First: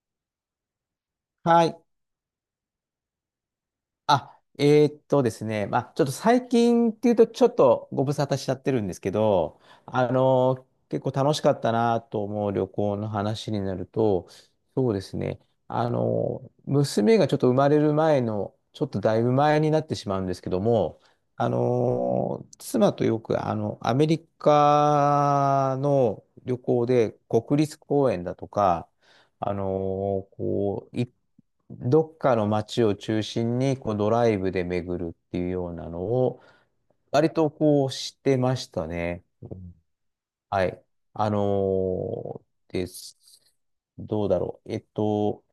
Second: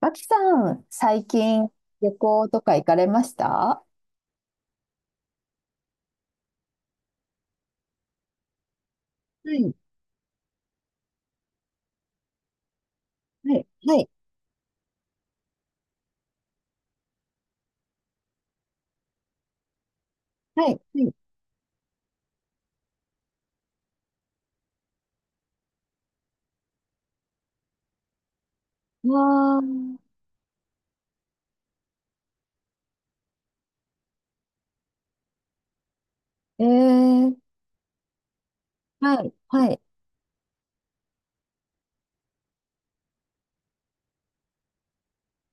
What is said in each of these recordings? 脇さん、最は近い。旅行とか行かれました？はあ、ですね、まあ、ちょっと最近っていうと、ちょっとご無沙汰しちゃってるんですけど、い、結構楽しかったなと思う旅行の話はにい、なるはい、と、そうですね、娘がちょっと生まれる前の、ちょっとだいぶ前になってしまうんですけどはい、も、はい。妻とよく、アメリカの旅行で、国立公園だとか、わー、こう、どっかの街を中心にこうドライブで巡るっていうようなのを、え割ー、とこうしてましたあね。うあ、はん、い、はい。あのーです。どうだろう。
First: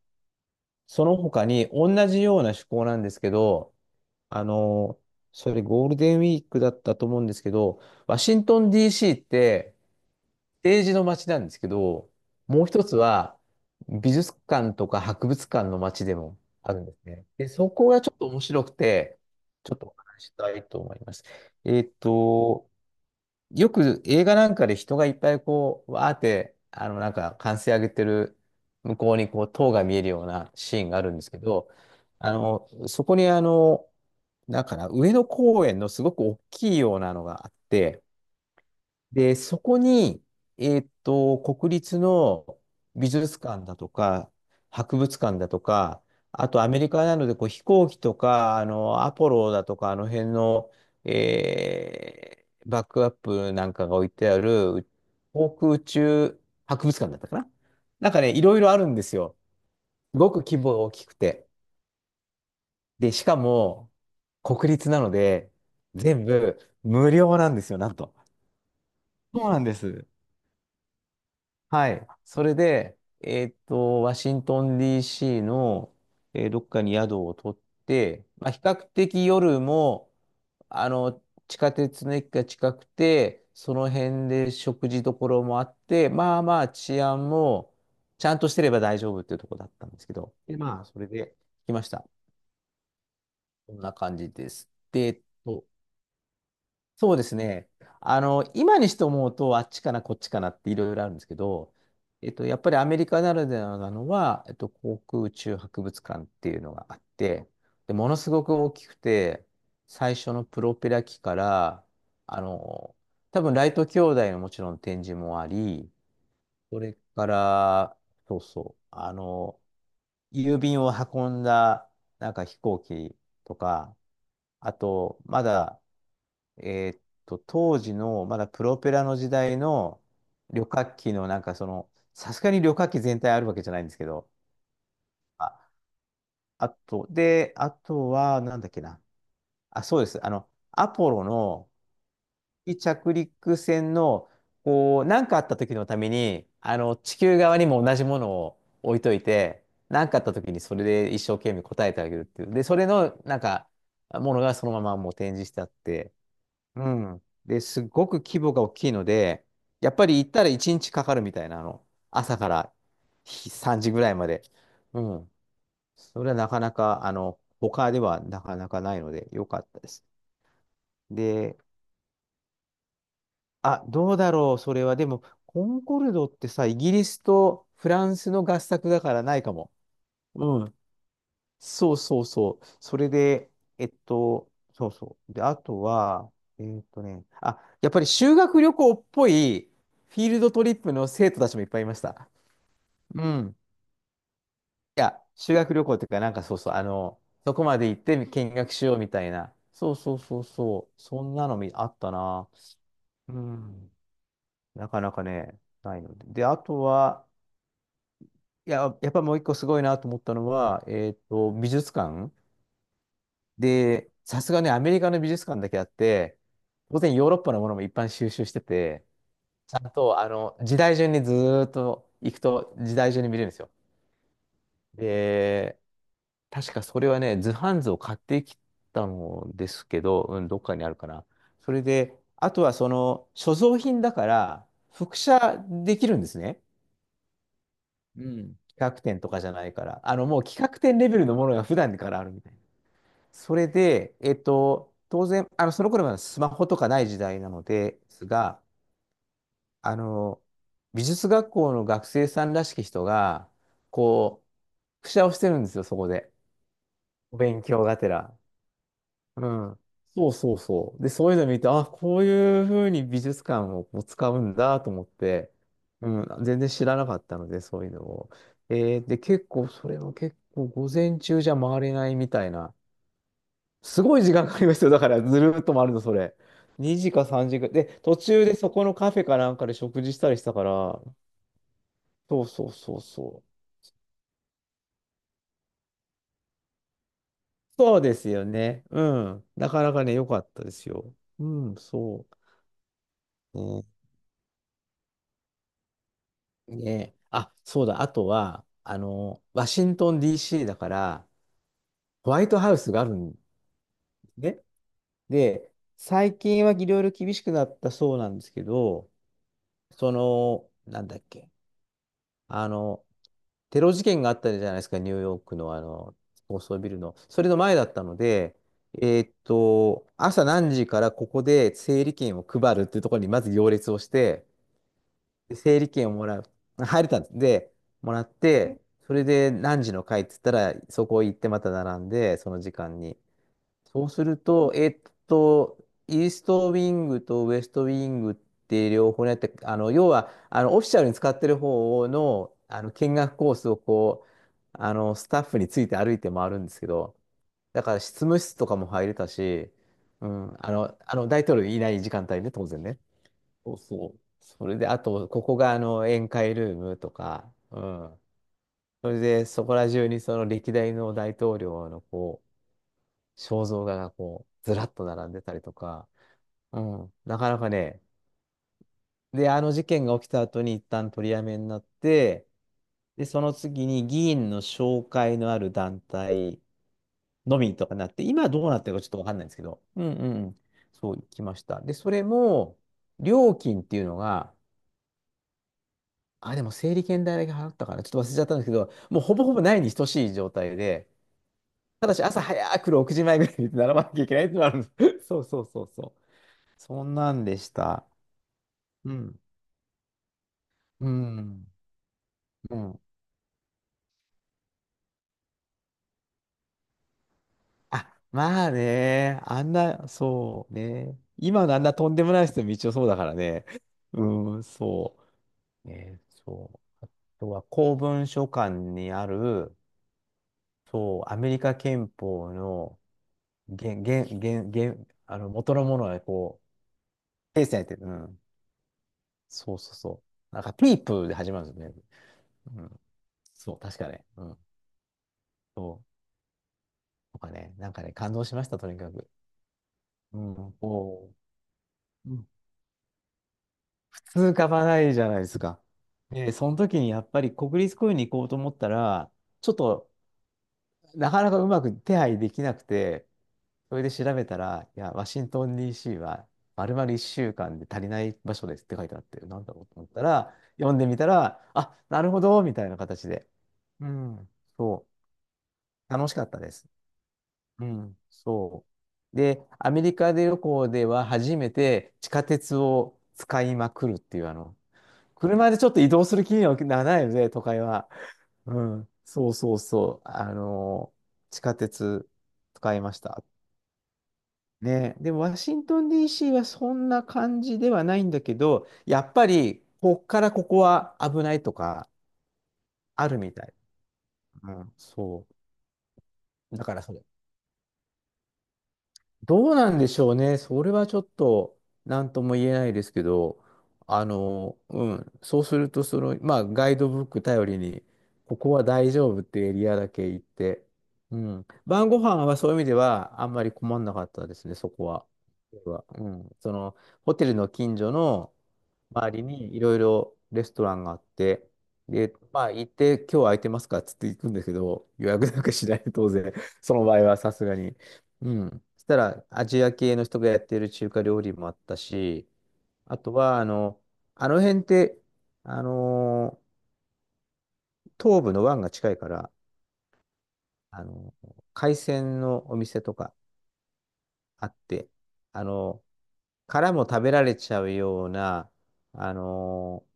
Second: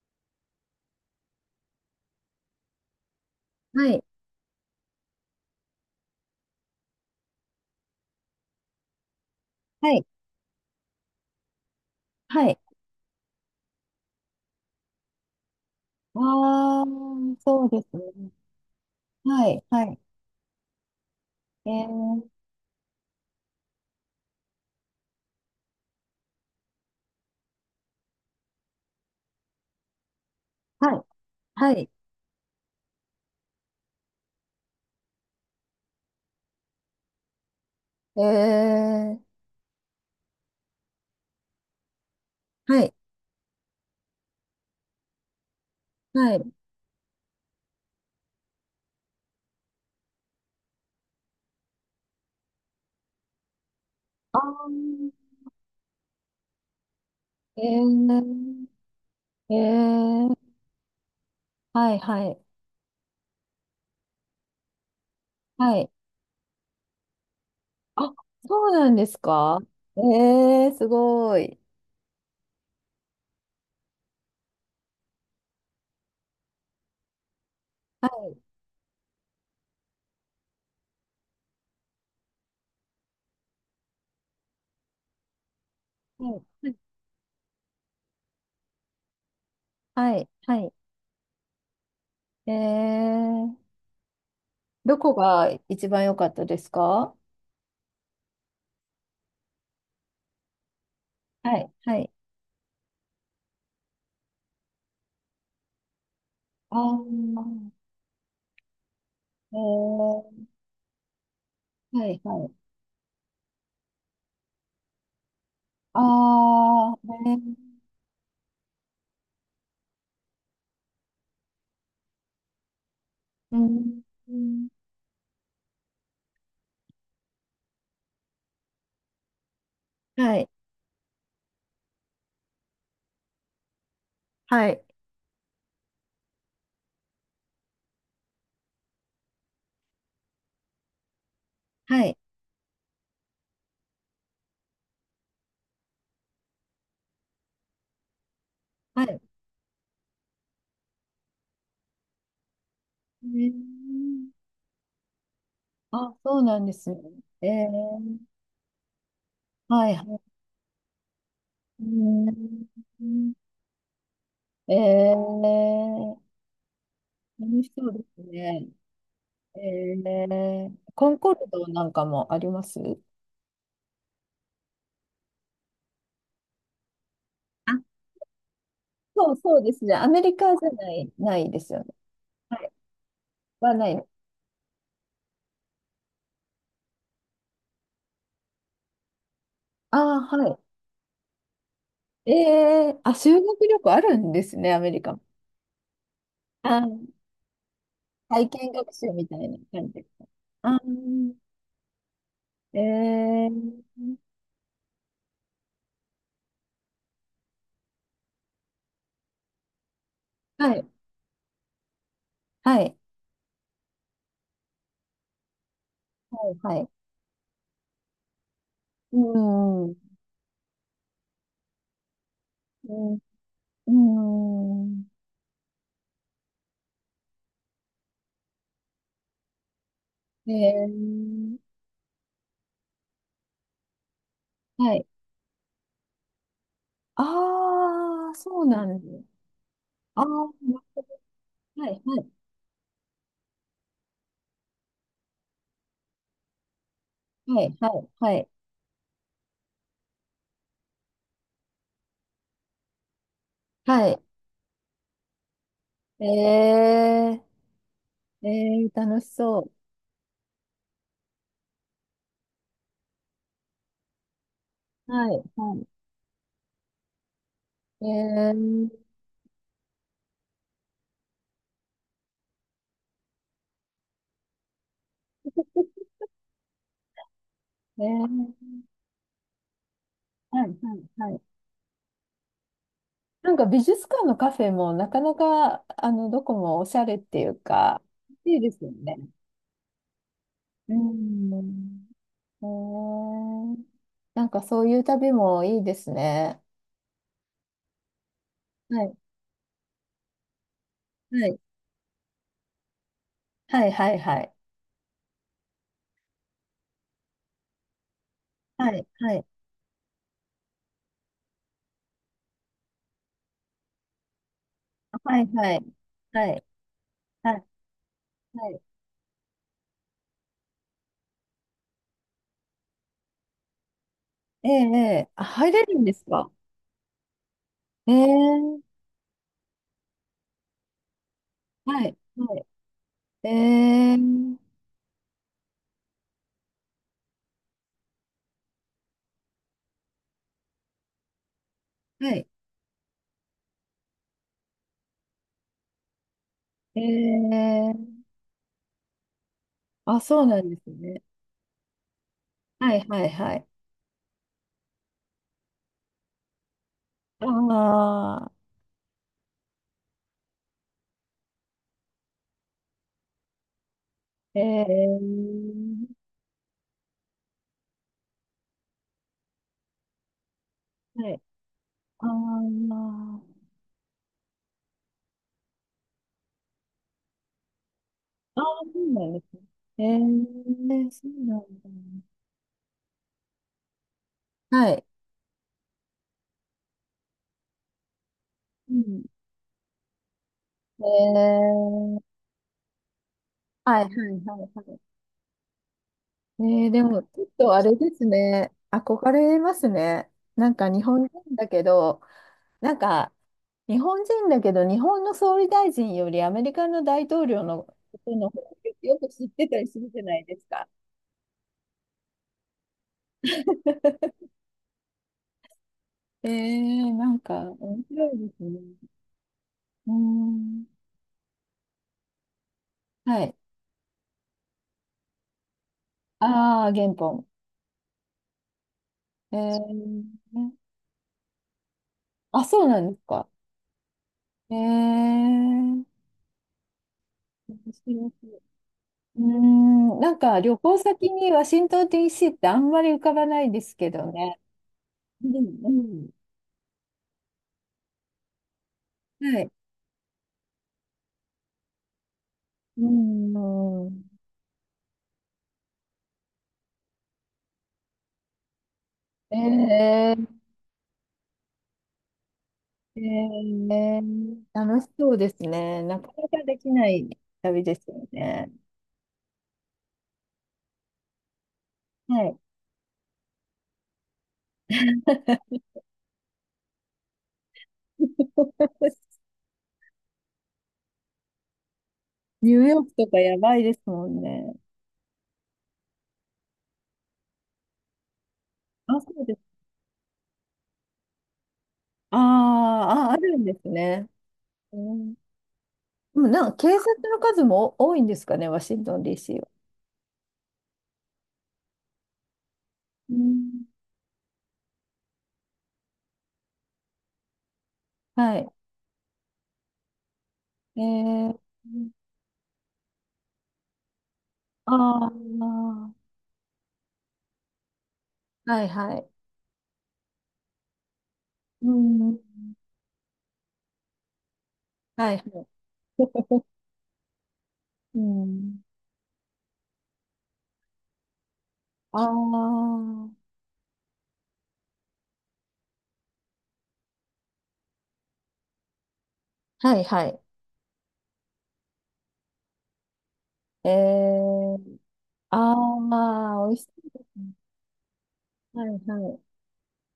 その他に同じような趣向なんですけど、はい、あのーそれゴールデンウィークだったと思うんですけど、ワシントン DC って、はい、はい。ージの街なんですけど、はい。もう一つは美術館とか博物館の街でもあるああ、んですね。で、そうそでこすがちょっとね。面白くて、はい、ちょっはとおい。話ししたいと思います。ええっー、と、よく映画なんかで人がいっぱいこう、わーって、なんか歓声上げてる向こうにこう、塔が見えるようなシーンはがあい、るんですけど、はい、そこになんかな、上野公園のすごく大きいようなのがあって、えー、で、そこに、国立のはい、美術館だとか、博物館だとか、はあい、とアメリカなのでこう飛行機とか、アポロだとか、あの辺の、えーバックアップなんかが置いてあある、あ、航空宇宙博物館だったかな。えなんかね、いろいー、ろあるんですよ。えすごー、く規模が大きくて。はい、はい、で、しかも、国立なので、はい。全部無料なんですよ、なんあ、と。そうなんですそうか？なんでえす。ー、すごい。はい。それで、ワシントン DC の、どっかに宿を取っはて、い、まあ、比較的夜も、あの、地下鉄の駅が近くて、その辺で食事どころもあって、はまあまあい、治安もちゃんとしてれば大丈夫っていうところだったんですけはい、ど、はで、い。まあ、それで来ました。えー、こんな感じです。どで、こが一番良かったですそか？うですね。今にして思うと、あっちかな、こっちかなっていろいろあるんですけはい、ど、はい。やっぱりアメリカならではなのは、航空宇宙博物館っていうのあがあって、あ、で、ものすごく大きくて、え最初のー、プロペラ機から、はい、あはい。の、多分ライト兄弟のもちろん展示もあり、あそれあ、かえー、ら、そうそう、郵便を運んだ、なんか飛行機とうか、ん、うん、あと、まだ、当時の、まだプロペラの時代のはい、旅客機の、なんかその、さすがに旅客機全体あるわけじゃないんですけど、はい、あ、あと、で、あとは、なんだっけな。あ、そうです。アポロの、はい、着陸船の、こう、何かあった時のために、地球側にも同じものを置いはとい。いて、何かあった時にそれで一生懸命答えてあげるっていう。で、それの、えなんか、ー、ものがそのままもう展示してあっあ、て、そうなんでうすね。ん。えで、ー、すごく規模が大きいので、はやっい、はぱりい。行ったら1日かかるみたいな、う朝からん、3時ぐらいまで。えうん。ー、それはなかなか、楽しそ他うでではすなかね。なかないので、良かったでえす。ー、コンコルで、ドなんかもあります？あ、どうだろう、それは。でも、コンコルドってさ、イギリスとあ、フランスの合作だからそなう、いかそうも。ですね。アメリカうじゃん。ない、ないですよそね。うそうはそう。い。それで、はない。そうそう。で、あとは、あ、やっぱり修学旅行っぽいあフあ、ィールドはトリップの生徒たちもいっぱいいました。い。えー、あ、う修ん。学旅行あるんですね、アメいリカも。や、修学旅行っていうか、なんかそうそう、あー、そこまで行って体見験学し学よう習みたみいたいな。な感そじうですそうか。そうああ、そう。そんなのみあったな。えうー、ん。なかなかね、ないので。で、あとは、いや、やっぱもう一個すごいなと思ったのはは、い。美術館はい。で、さすがね、アメリカの美術館だけあって、はい。はい。当然ヨーロッパのものも一般収集してて、うちゃん。んうと、時代順にずーっと行くと時代ん。順に見れるんですよ。うで、確かそれはね、図版図を買ってきたのですけど、うん、ん。どっかにえあるかな。ー、それで、あとはその、所蔵品だから、はい。複写できるんですね。あうあ、ん。そうな企ん画で展す。とかじゃないから。ああ、もうは企画展レベルのものが普い。は段い。からあるみたいな。それで、当然、その頃はスマホとかない時代なはのい。はでい。すはい。が、あの、美術学校の学生さんらしき人が、はい。こう、くしゃをしてるんですよ、そこで。おえ勉強がてら。ー、ええ、楽しうそう。ん。そうそうそう。で、そういうの見て、あ、こういうふうに美術館をこう使うんだと思っはい、て、はうん、全然知らなかったので、そういうのい。えを。ー、で、結構、それは結構、午前中じゃ回れないみたいな。すごい時間かかりますよ。だからずるっと回るの、それ。2時か3時かん。で、え途中でそー、このカフェかなんかで食事したりしたかはい、はら、い、はい。そうそうそうそう。なんか美術館のカフェもなかなか、あの、どこもおしゃれっていうそか、うですよいいですね。ようね。ん。なかなかね、良かったですうよ。うん、ん。そえう。ー、ね。なんかそういう旅もいいですね。ね。あ、そうだ。あとは、はい、ワシントン DC だから、はい、ホワイトハウスがあるんはい、はい、はい、ね。で、最近はいろいろ厳しくなったそうなんですけはい、ど、はい、その、なんだっけ。あの、テロ事件があったじゃないですか、ニューはヨーい、クはのあい、の、は高い、層ビルの。それはのい、前だったので、はい、朝何時からここで整理券を配るっていうところにまず行列をして、ええ、ええ、あ、で入整れ理るん券をですもらう。か？入れたんです。で、もらって、ええ、それで何時の回って言ったら、そこ行ってまた並はんい、で、そはのい、時間に。えそうえ、すると、と、イーストウィングとウエストウィングって両方やって、要は、オフィシャルに使ってる方はい、の、見学コースをこう、スタッフについて歩いて回るんですけど、だから執ええ、務室とかも入れたし、あ、うそうん、なんあですの、あね。の、大統領いない時間帯ね、当然はね。いはいはい。そうそう。それで、あと、ここが、宴会ルームとか、うあん。あ、それで、そこら中にその歴代の大統領の肖像画がこえう、ずらっと並んでたりとえ、か、うん、なかなかね、で、あの事件が起きた後に一旦取はりい。やめになっああ、て、で、その次に議員の紹介のある団体のみとかなって、今ああ、どうなってるそかちうょっとわなんかんでないんですすけね。ど、うんうんうえん、え、そう行そうきまなしんた。で、それも、料金っていうのが、だ。はい。あ、でも整理券代だけ払ったかな、ちょっと忘れちゃったんですけど、うもうん。ほぼほぼないに等しい状態で、えただえ、し朝早く6時前ぐらいに並はばい、はない、きゃいけないってはのがあい、るんはでい。す。そうそうそうそう。ええ、でそんも、なちょんっでしとあれた。ですね。う憧ん。れますね。なんか日う本人ん。だけど、うなんん。か日本人だけど、日本の総理大臣よりアメリカの大統領のこあ、との方まがあよくね。知っあてんたりすな、るじゃないですそうか。ね。今のあんなとんでもない人も一応そうだからね。うん、そう。ね、えそう。あー、なんとか、は公面文白い書です館ね。にある、うーん。そう、アメリカ憲法のはい。原、原、原、原、元のものがこああ、原本。う、訂正されてる。うん。えそうそうー、そう。なんね、か、ピープで始まるんですよね。あ、そううん。なんですか。そう、確かね。うん。えー、そ面う。とかね、なんかね、白い。感動しました、とにかく。うーん、なうんかん。旅行お先う。にワシントン DC ってあんまり浮かばないですけど通ね。かばないじゃないでうん、すか。うん、で、その時にやっぱり国立公園に行こうと思ったら、はちい。ょっとなかなかうまく手配できなくうて、ん、それうでん。調べたら、いや、ワシントン DC は丸々1週間で足りない場所ですって書いてあって、えなんだろうと思ったー、ら、読んでみたら、あ、なるほど、みたいなえ形で。うん、ー、楽そしそうですね。う、な楽かしかなったかでです。きない旅うですん、よね。そう。で、アメリカで旅行では初めて地は下い。鉄を使いまくるっていう、車でちょっと移動する気にはならないので、都会は。うん。そうそうそう。地下鉄ニュー使ヨいークましとかた。やばいですもんね。ね。で、ワシントン DC はそんな感じではないんだけど、やあ、そっうぱです。り、こっからここは危ないとか、あー、ああ、あるみるたんでい。すね。うん、うん、でそもなんかう。だ警から察それ。の数も多いんですかね、ワシントン DC は。どうなんでしょうね。それはちょっと何とも言えないですけうど、ん、そうすると、その、まあ、ガイドブック頼りに、はこい。こは大丈夫ってエリアだけ行って、えうー、ん、晩ご飯はそういう意味ではあんまり困んなかったですね、そこあは。僕あ、はうん、その、ホテルの近所のはいはい。周りにいろいろレストランがあって、うで、ん、まあ、行って、今日空いてますかっつって行くんですけど、予はい。約なんかしない、当然、その場合はさすがに。ううん、ん。そしたら、アジア系の人がやってる中華料理もあったあし、あとあ、は、あの辺って、あのー東部の湾が近いから、はいはい。海鮮のお店とかえあっー、て、ああのーあ、美味しそ殻もう食でべすらね。れちゃうような、はいはあい。のー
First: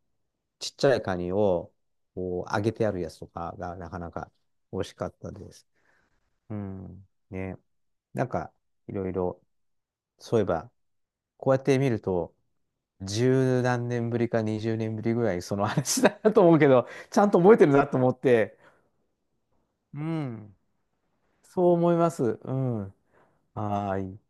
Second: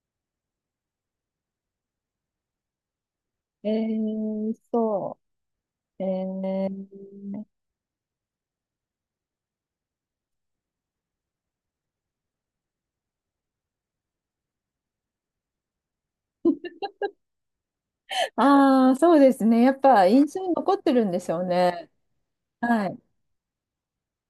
ちっちゃいカニを、こう、揚げてあるやつとかえが、ー、なかなか美味し美味しかっそたです。う。えうん。ー、ね。なんか、いろいろ、そういえば、こうやって見ると、十何年ぶりか二十年ぶりぐらいその話だなと思うけど、ちゃんと覚えてるなと思って、ああ、そうですね。やっうぱ印象にん、残ってるんでしょうそうね。思います。うん。はい。はーい。